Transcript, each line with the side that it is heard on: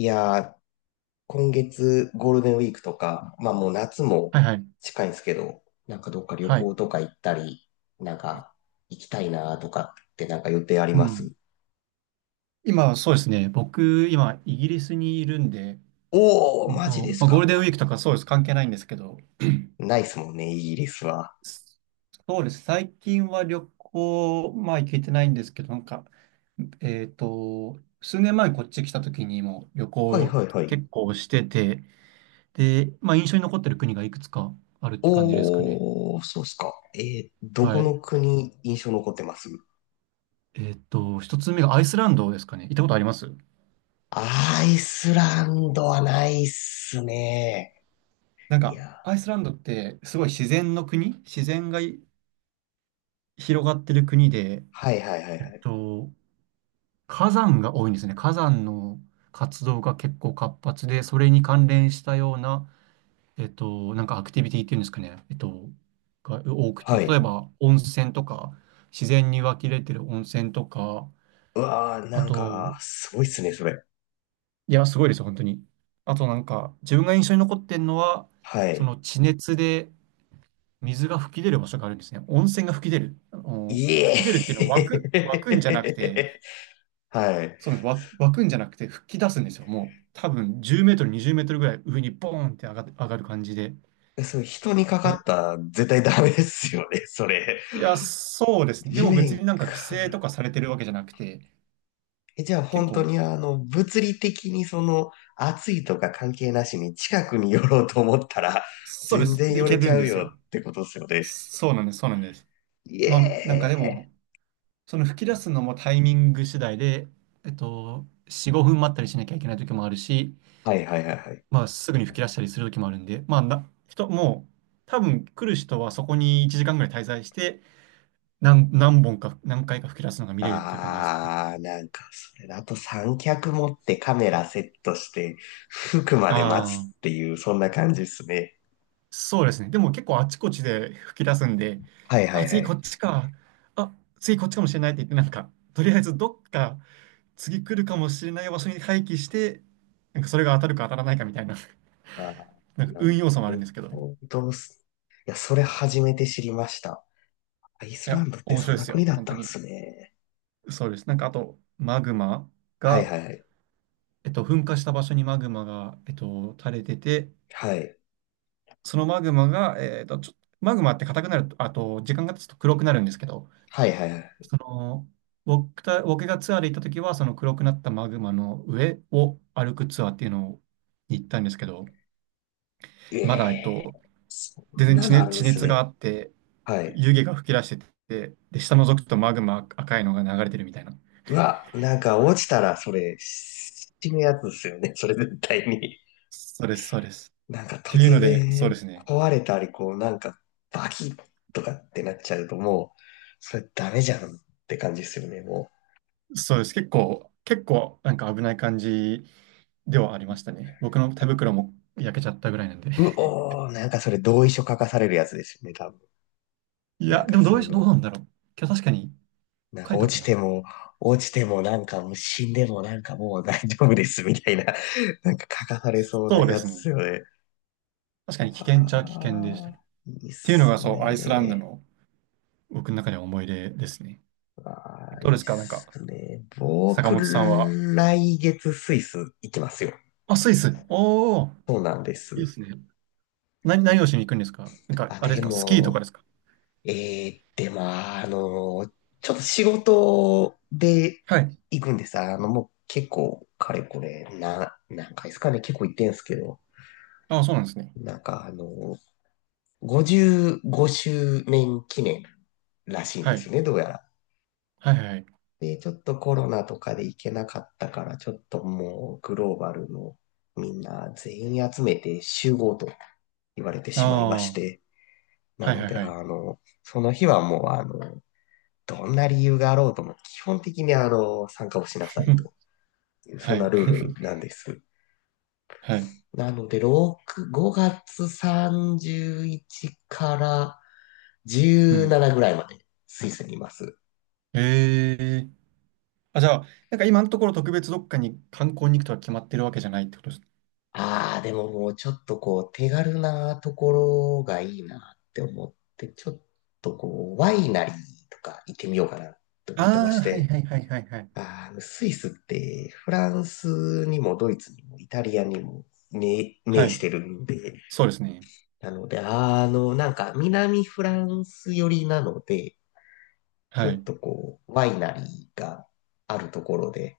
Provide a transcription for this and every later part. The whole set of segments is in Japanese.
left: いやー、今月ゴールデンウィークとか、まあもう夏も
right: はいはい。
left: 近いんですけど、なんかどっか旅
right: はい。
left: 行とか行ったり、なんか行きたいなとかってなんか予定あり
right: う
left: ま
right: ん。
left: す？
right: 今、そうですね。僕、今、イギリスにいるんで、
left: おー、マジです
right: まあ、ゴール
left: か。
right: デンウィークとかそうです。関係ないんですけど、
left: ないっすもんね、イギリスは。
right: s- そうです。最近は旅行、まあ、行けてないんですけど、なんか、数年前にこっち来た時にも旅
left: はい
right: 行
left: はいはい。
right: 結構してて、で、まあ、印象に残ってる国がいくつかあるって感じですかね。
left: おー、そうっすか。ど
right: は
left: こ
right: い。
left: の国印象残ってます？
right: 一つ目がアイスランドですかね。行ったことあります？
left: アイスランドはないっすね。
right: なん
left: い
right: か、
left: やー、
right: アイスランドってすごい自然の国、自然が広がってる国で、
left: はいはいはい
right: えっ
left: はい。
right: と、火山が多いんですね。火山の活動が結構活発で、それに関連したような、なんかアクティビティっていうんですかね、が多くて、
left: は
right: 例え
left: い。
right: ば温泉とか、自然に湧き出てる温泉とか、
left: うわー、
right: あ
left: なんか、
right: と、
left: すごいっすね、それ。
right: いや、すごいですよ、本当に。あとなんか、自分が印象に残ってるのは、
left: は
right: そ
left: い。
right: の地熱で水が噴き出る場所があるんですね。温泉が噴き出る。あの、
left: い
right: 噴
left: え。
right: き出るっていうのは湧くんじゃなくて、
left: はい。
right: そうなんです。湧くんじゃなくて吹き出すんですよ。もう多分10メートル、20メートルぐらい上にボーンって上がる感じで。
left: そう、人にかか
right: で、
left: ったら絶対ダメですよね、それ。
right: いや、そうですね。で
left: 地
right: も別に
left: 面
right: なんか規
left: か
right: 制と
left: ら。
right: かされてるわけじゃなくて、
left: え、じゃあ
right: 結
left: 本当
right: 構、
left: に物理的に暑いとか関係なしに近くに寄ろうと思ったら、
right: そうで
left: 全
right: す。
left: 然
right: で、い
left: 寄
right: け
left: れち
right: る
left: ゃ
right: んで
left: う
right: す
left: よ
right: よ。
left: ってことですよね。
right: そうなんです。そうなんです。
left: イ
right: まあ、なんか
left: エ
right: で
left: ーイ。
right: も、その吹き出すのもタイミング次第で、4、5分待ったりしなきゃいけない時もあるし、
left: はいはいはいはい。
right: まあ、すぐに吹き出したりする時もあるんで、まあ、もう、多分来る人はそこに1時間ぐらい滞在して、何本か、何回か吹き出すのが見れるっていう感じですかね。
left: あー、なんか、それだと三脚持ってカメラセットして、服ま
right: あ
left: で待
right: あ、
left: つっていう、そんな感じですね。
right: そうですね。でも結構あちこちで吹き出すんで、
left: はいは
right: あ、
left: いは
right: 次こ
left: い。
right: っちか。あ、次こっちかもしれないって言って、なんか、とりあえずどっか次来るかもしれない場所に廃棄して、なんかそれが当たるか当たらないかみたいな、
left: ああ、
right: なんか
left: な
right: 運要素もあるん
left: る
right: ですけど。い
left: ほどす。いや、それ初めて知りました。アイスラ
right: や、
left: ンドって
right: 面
left: そ
right: 白
left: ん
right: いで
left: な
right: す
left: 国
right: よ。
left: だっ
right: 本
left: た
right: 当
left: んで
right: に。
left: すね。
right: そうです。なんかあと、マグマ
left: はい
right: が、
left: はいはい。
right: 噴火した場所にマグマが、垂れてて、
left: はい。
right: そのマグマが、マグマって硬くなると、あと、時間が経つと黒くなるんですけど、
left: はいはいはい。
right: その、僕がツアーで行った時は、その黒くなったマグマの上を歩くツアーっていうのをに行ったんですけど、
left: え
right: まだ、
left: え、そ
right: 全
left: ん
right: 然
left: な
right: 地
left: のあ
right: 熱、
left: るん
right: 地
left: です
right: 熱が
left: ね。
right: あって、
left: はい。
right: 湯気が噴き出してて、で、下覗くとマグマ赤いのが流れてるみたいな。
left: うわ、なんか落ちたらそれ、死ぬやつですよね。それ絶対に。
right: そうです、そうです。っ
left: なんか
right: ていう
left: 突
right: ので、そうで
left: 然
right: すね。
left: 壊れたり、こうなんかバキッとかってなっちゃうともう、それダメじゃんって感じですよね、もう。
right: そうです。結構、なんか危ない感じではありましたね。僕の手袋も焼けちゃったぐらいなんで。
left: うおー、なんかそれ同意書書かされるやつですよね、多分。
right: い
left: なん
right: や、で
left: か
right: もどうなんだろう。今日確かに
left: なん
right: 書
left: か
right: いた
left: 落
right: か
left: ち
right: な。
left: ても、落ちてもなんかもう死んでもなんかもう大丈夫ですみたいな、なんか書かされそうな
right: そうで
left: や
right: す
left: つで
right: ね。
left: すよね。
right: 確かに危険っちゃ危険でした
left: あ
right: ね。っ
left: あ、いいっ
right: ていうのが、
left: す
right: そう、アイスランド
left: ね。
right: の僕の中では思い出ですね。
left: ああ、い
right: どうで
left: いっ
right: すかなんか、
left: すね。
right: 坂
left: 僕、
right: 本さんは。
left: 来月スイス行きますよ。
right: あ、スイス。おー、
left: そうなんで
right: いいで
left: す。
right: すね。何をしに行くんですか？なんか、
left: あ、
right: あれで
left: で
right: すかスキーとかで
left: も、
right: すか？
left: で、まあ、ちょっと仕事で
right: はい。
left: 行くんです。もう結構、かれこれ、何回ですかね、結構行ってんすけど、
right: ああ、そうなんですね。
left: なんか、55周年記念らしいん
right: は
left: で
right: い。
left: すね、どうやら。
right: はいはいはい。
left: で、ちょっとコロナとかで行けなかったから、ちょっともう、グローバルのみんな全員集めて集合と言われて
right: あ
left: しまいま
right: あ、
left: し
right: は
left: て、
right: い
left: な
right: はい
left: ので、
right: はい。
left: その日はもう、どんな理由があろうとも、基本的に参加をしなさい という、そ
right: は
left: んな
right: い。
left: ルール なんです。
right: はい。
left: なので、6、5月31から
right: うん。
left: 17ぐらいまでスイスにいます。
right: ええ。あ、じゃあ、なんか今のところ特別どっかに観光に行くとは決まってるわけじゃないってことです？
left: ああ、でももうちょっとこう、手軽なところがいいなって思って、ちょっとこう、ワイナリーとか行ってみようかなと思ってま
right: あ
left: し
right: あ、はい
left: て、
right: はいはいはいはい。
left: スイスってフランスにもドイツにもイタリアにも面
right: は
left: 面し
right: い。
left: てるんで、
right: そうですね。
left: なので、なんか南フランス寄りなので、ちょ
right: は
left: っ
right: い。
left: とこう、ワイナリーがあるところで、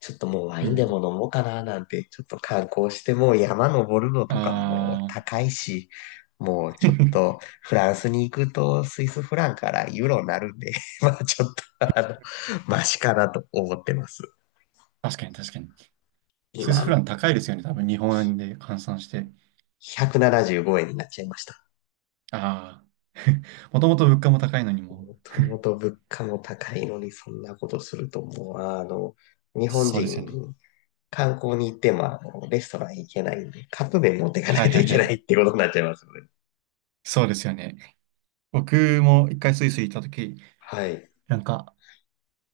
left: ちょっともうワ
right: う
left: インでも
right: ん。
left: 飲もうかななんて、ちょっと観光してもう山登るのとかも
right: ああ、
left: 高いし、もうちょっ とフランスに行くとスイスフランからユーロになるんで、まあちょっとあの、マシかなと思ってます。
right: 確かに確かに。スイスフ
left: 今、
right: ラン高いですよね。多分日本円で換算して。
left: 175円になっちゃいました。
right: ああ。もともと物価も高いのにも。
left: ともと物価も高いのにそんなことするともう、日本
right: そうです
left: 人、
right: よね。
left: 観光に行っても、レストラン行けないんで、カップ麺持っていかない
right: はい
left: と
right: は
left: い
right: い
left: け
right: は
left: ない
right: い。
left: ってことになっちゃいますよね。
right: そうですよね。僕も一回スイス行った時、
left: はい。い
right: なんか、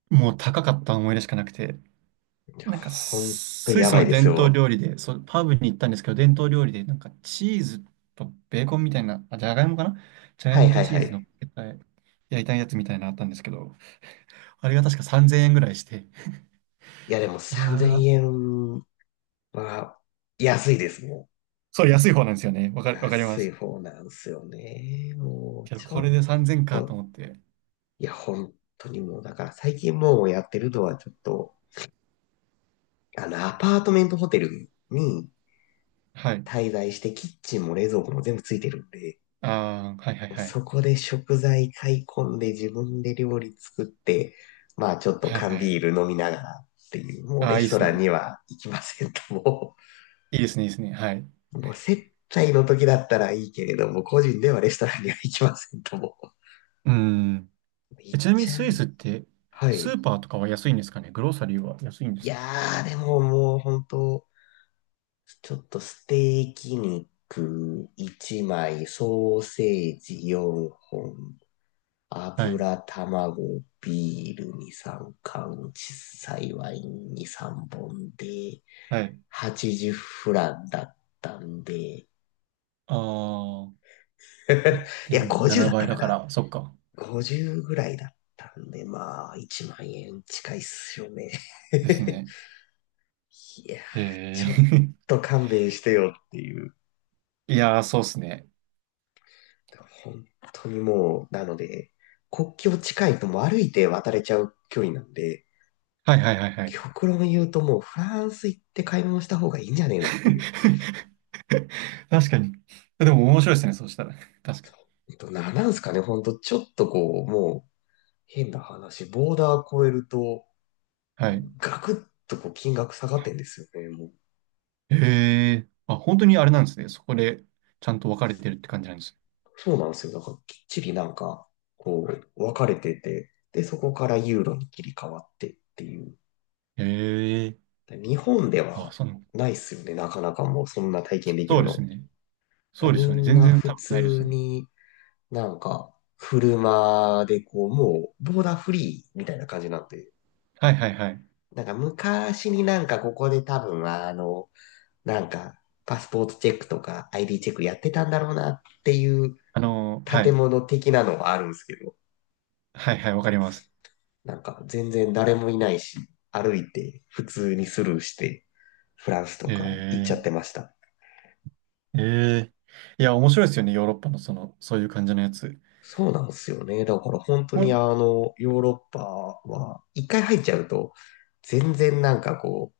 right: もう高かった思い出しかなくて、
left: や
right: なんか
left: ほんと
right: スイ
left: や
right: ス
left: ばい
right: の
left: です
right: 伝統
left: よ。
right: 料理で、そう、パブに行ったんですけど、伝統料理で、なんかチーズとベーコンみたいな、あ、じゃがいもかな、じゃがい
left: はい
right: もと
left: はい
right: チ
left: は
right: ーズ
left: い。
right: の焼いたやつみたいなのあったんですけど、あれが確か3000円ぐらいして、
left: いやでも
right: いや
left: 3000
right: ー、
left: 円は安いですね。
right: そう、安い方なんですよね。わかりま
left: 安い
right: す。
left: 方なんですよね。も
right: け
left: う
right: ど、
left: ちょ
right: これ
left: っ
right: で3000円かと
left: と、
right: 思って、
left: いや本当にもうだから最近もうやってるのはちょっと、あのアパートメントホテルに
right: はい。
left: 滞在してキッチンも冷蔵庫も全部ついてるんで、
right: あー、はいはいはい。
left: そこで食材買い込んで自分で料理作って、まあちょっと
right: はい
left: 缶
right: は
left: ビ
right: い。
left: ール飲みながらっていう、もう
right: あ
left: レ
right: ー、いい
left: ス
right: で
left: ト
right: す
left: ラン
right: ね。
left: には行きませんと、も
right: いいですね、いいですね。はい。
left: う、もう接待の時だったらいいけれども、個人ではレストランには行きませんと、もう、
right: うん。
left: 行っ
right: ちなみに
left: ちゃう。
right: スイスって、
left: は
right: ス
left: い。
right: ーパーとかは安いんですかね？グローサリーは安いんで
left: い
right: す
left: や
right: か？
left: ー、でももう本当ちょっとステーキ肉1枚、ソーセージ4本、
right: はい。
left: 油、卵、ビールに3缶、小さいワインに3本で、
right: はい。
left: 80フランだったんで、
right: ああ、
left: いや、
right: 1.7
left: 50だっ
right: 倍
left: たか
right: だか
left: な。
right: ら、そっか。
left: 50ぐらいだったんで、まあ、1万円近いっすよね。
right: です
left: い
right: ね。
left: やー、
right: へ
left: ちょっ
right: え。
left: と勘弁してよっていう。
right: いやー、そうっすね。
left: 本当にもう、なので、国境近いともう歩いて渡れちゃう距離なんで、
right: はいはいはいはい。
left: 極論言うともうフランス行って買い物した方がいいんじゃねえのっていう。
right: 確かに。でも面白いですね、そうしたら。確かに。
left: なんすかね、ほんとちょっとこう、もう変な話、ボーダー越えると、
right: はい。
left: ガクッとこう金額下がってんですよね、もう。
right: へえ。あ、本当にあれなんですね。そこでちゃんと分かれてるって感じなんです
left: そうなんですよ。だからきっちりなんか、こう、分かれてて、で、そこからユーロに切り替わってっていう。
right: ね。へえ。
left: だから日本で
right: あ、
left: は
right: その、
left: ないっすよね、なかなかもうそんな体験でき
right: そ
left: る
right: うです
left: の。
right: ね。
left: だか
right: そ
left: ら
right: うです
left: み
right: よね。
left: ん
right: 全
left: な
right: 然多
left: 普
right: 分ないです
left: 通
right: ね。
left: になんか、車でこう、もう、ボーダーフリーみたいな感じになって、
right: はいはいはい。
left: なんか昔になんかここで多分なんか、パスポートチェックとか ID チェックやってたんだろうなっていう
right: は
left: 建
right: い。
left: 物的なのはあるんですけど、
right: はいはい、わかります。
left: なんか全然誰もいないし、歩いて普通にスルーして、フランスと
right: へ
left: か行っちゃ
right: え。
left: ってました。
right: ええ。いや、面白いですよね。ヨーロッパのその、そういう感じのやつ。
left: そうなんですよね。だから本当
right: ほ
left: に
right: ん
left: ヨーロッパは、一回入っちゃうと、全然なんかこう、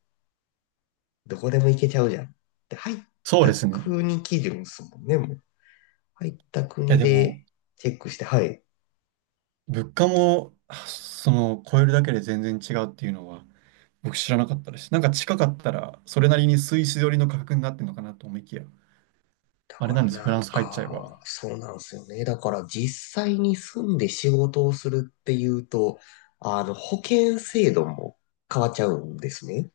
left: どこでも行けちゃうじゃん。で、入っ
right: そう
left: た
right: ですね。い
left: 国基準ですもんね、もう。入った
right: や、
left: 国
right: でも、
left: でチェックして、はい。
right: 物価も、あ、その、超えるだけで全然違うっていうのは、僕知らなかったです。なんか近かったら、それなりにスイス寄りの価格になってるのかなと思いきや、
left: だ
right: あれ
left: か
right: なん
left: ら
right: ですよ。フ
left: な
right: ラン
left: ん
right: ス入っちゃえば。
left: か、そうなんですよね。だから実際に住んで仕事をするっていうと、保険制度も変わっちゃうんですね。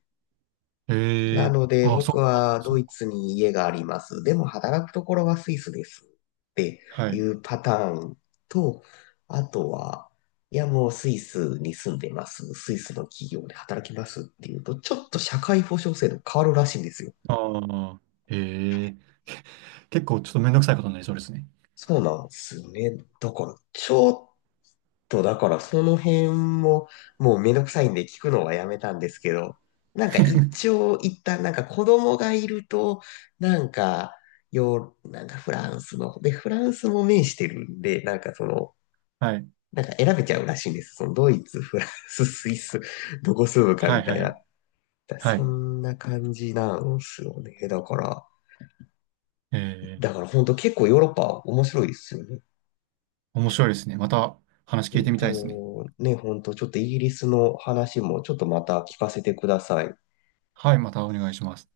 right: え
left: な
right: え。
left: ので、
right: ああ、
left: 僕
right: そっか、
left: は
right: そ
left: ド
right: っ
left: イ
right: か。
left: ツに家があります。でも働くところはスイスですって
right: は
left: い
right: い。
left: うパターンと、あとは、いやもうスイスに住んでます。スイスの企業で働きますっていうと、ちょっと社会保障制度変わるらしいんですよ。
right: ああ、ええ。結構ちょっとめんどくさいことになりそうですね。
left: そうなんですよね。だから、ちょっと、だからその辺も、もうめんどくさいんで聞くのはやめたんですけど、なんか一応一旦なんか子供がいると、なんか、なんかフランスの、で、フランスも面してるんで、なんか
right: はい。
left: なんか選べちゃうらしいんです。そのドイツ、フランス、スイス、どこ住むか
right: は
left: み
right: い、
left: たい
right: は
left: な。
right: い、
left: だ
right: は
left: そ
right: い。
left: んな感じなんすよね。だから、
right: え
left: だ
right: え。
left: から本当結構ヨーロッパ面白いですよね。
right: 面
left: ちょ
right: 白いですね。また話
left: え
right: 聞い
left: っ
right: てみたいですね。
left: と、ね、ほんと、ちょっとイギリスの話もちょっとまた聞かせてください。
right: はい、またお願いします。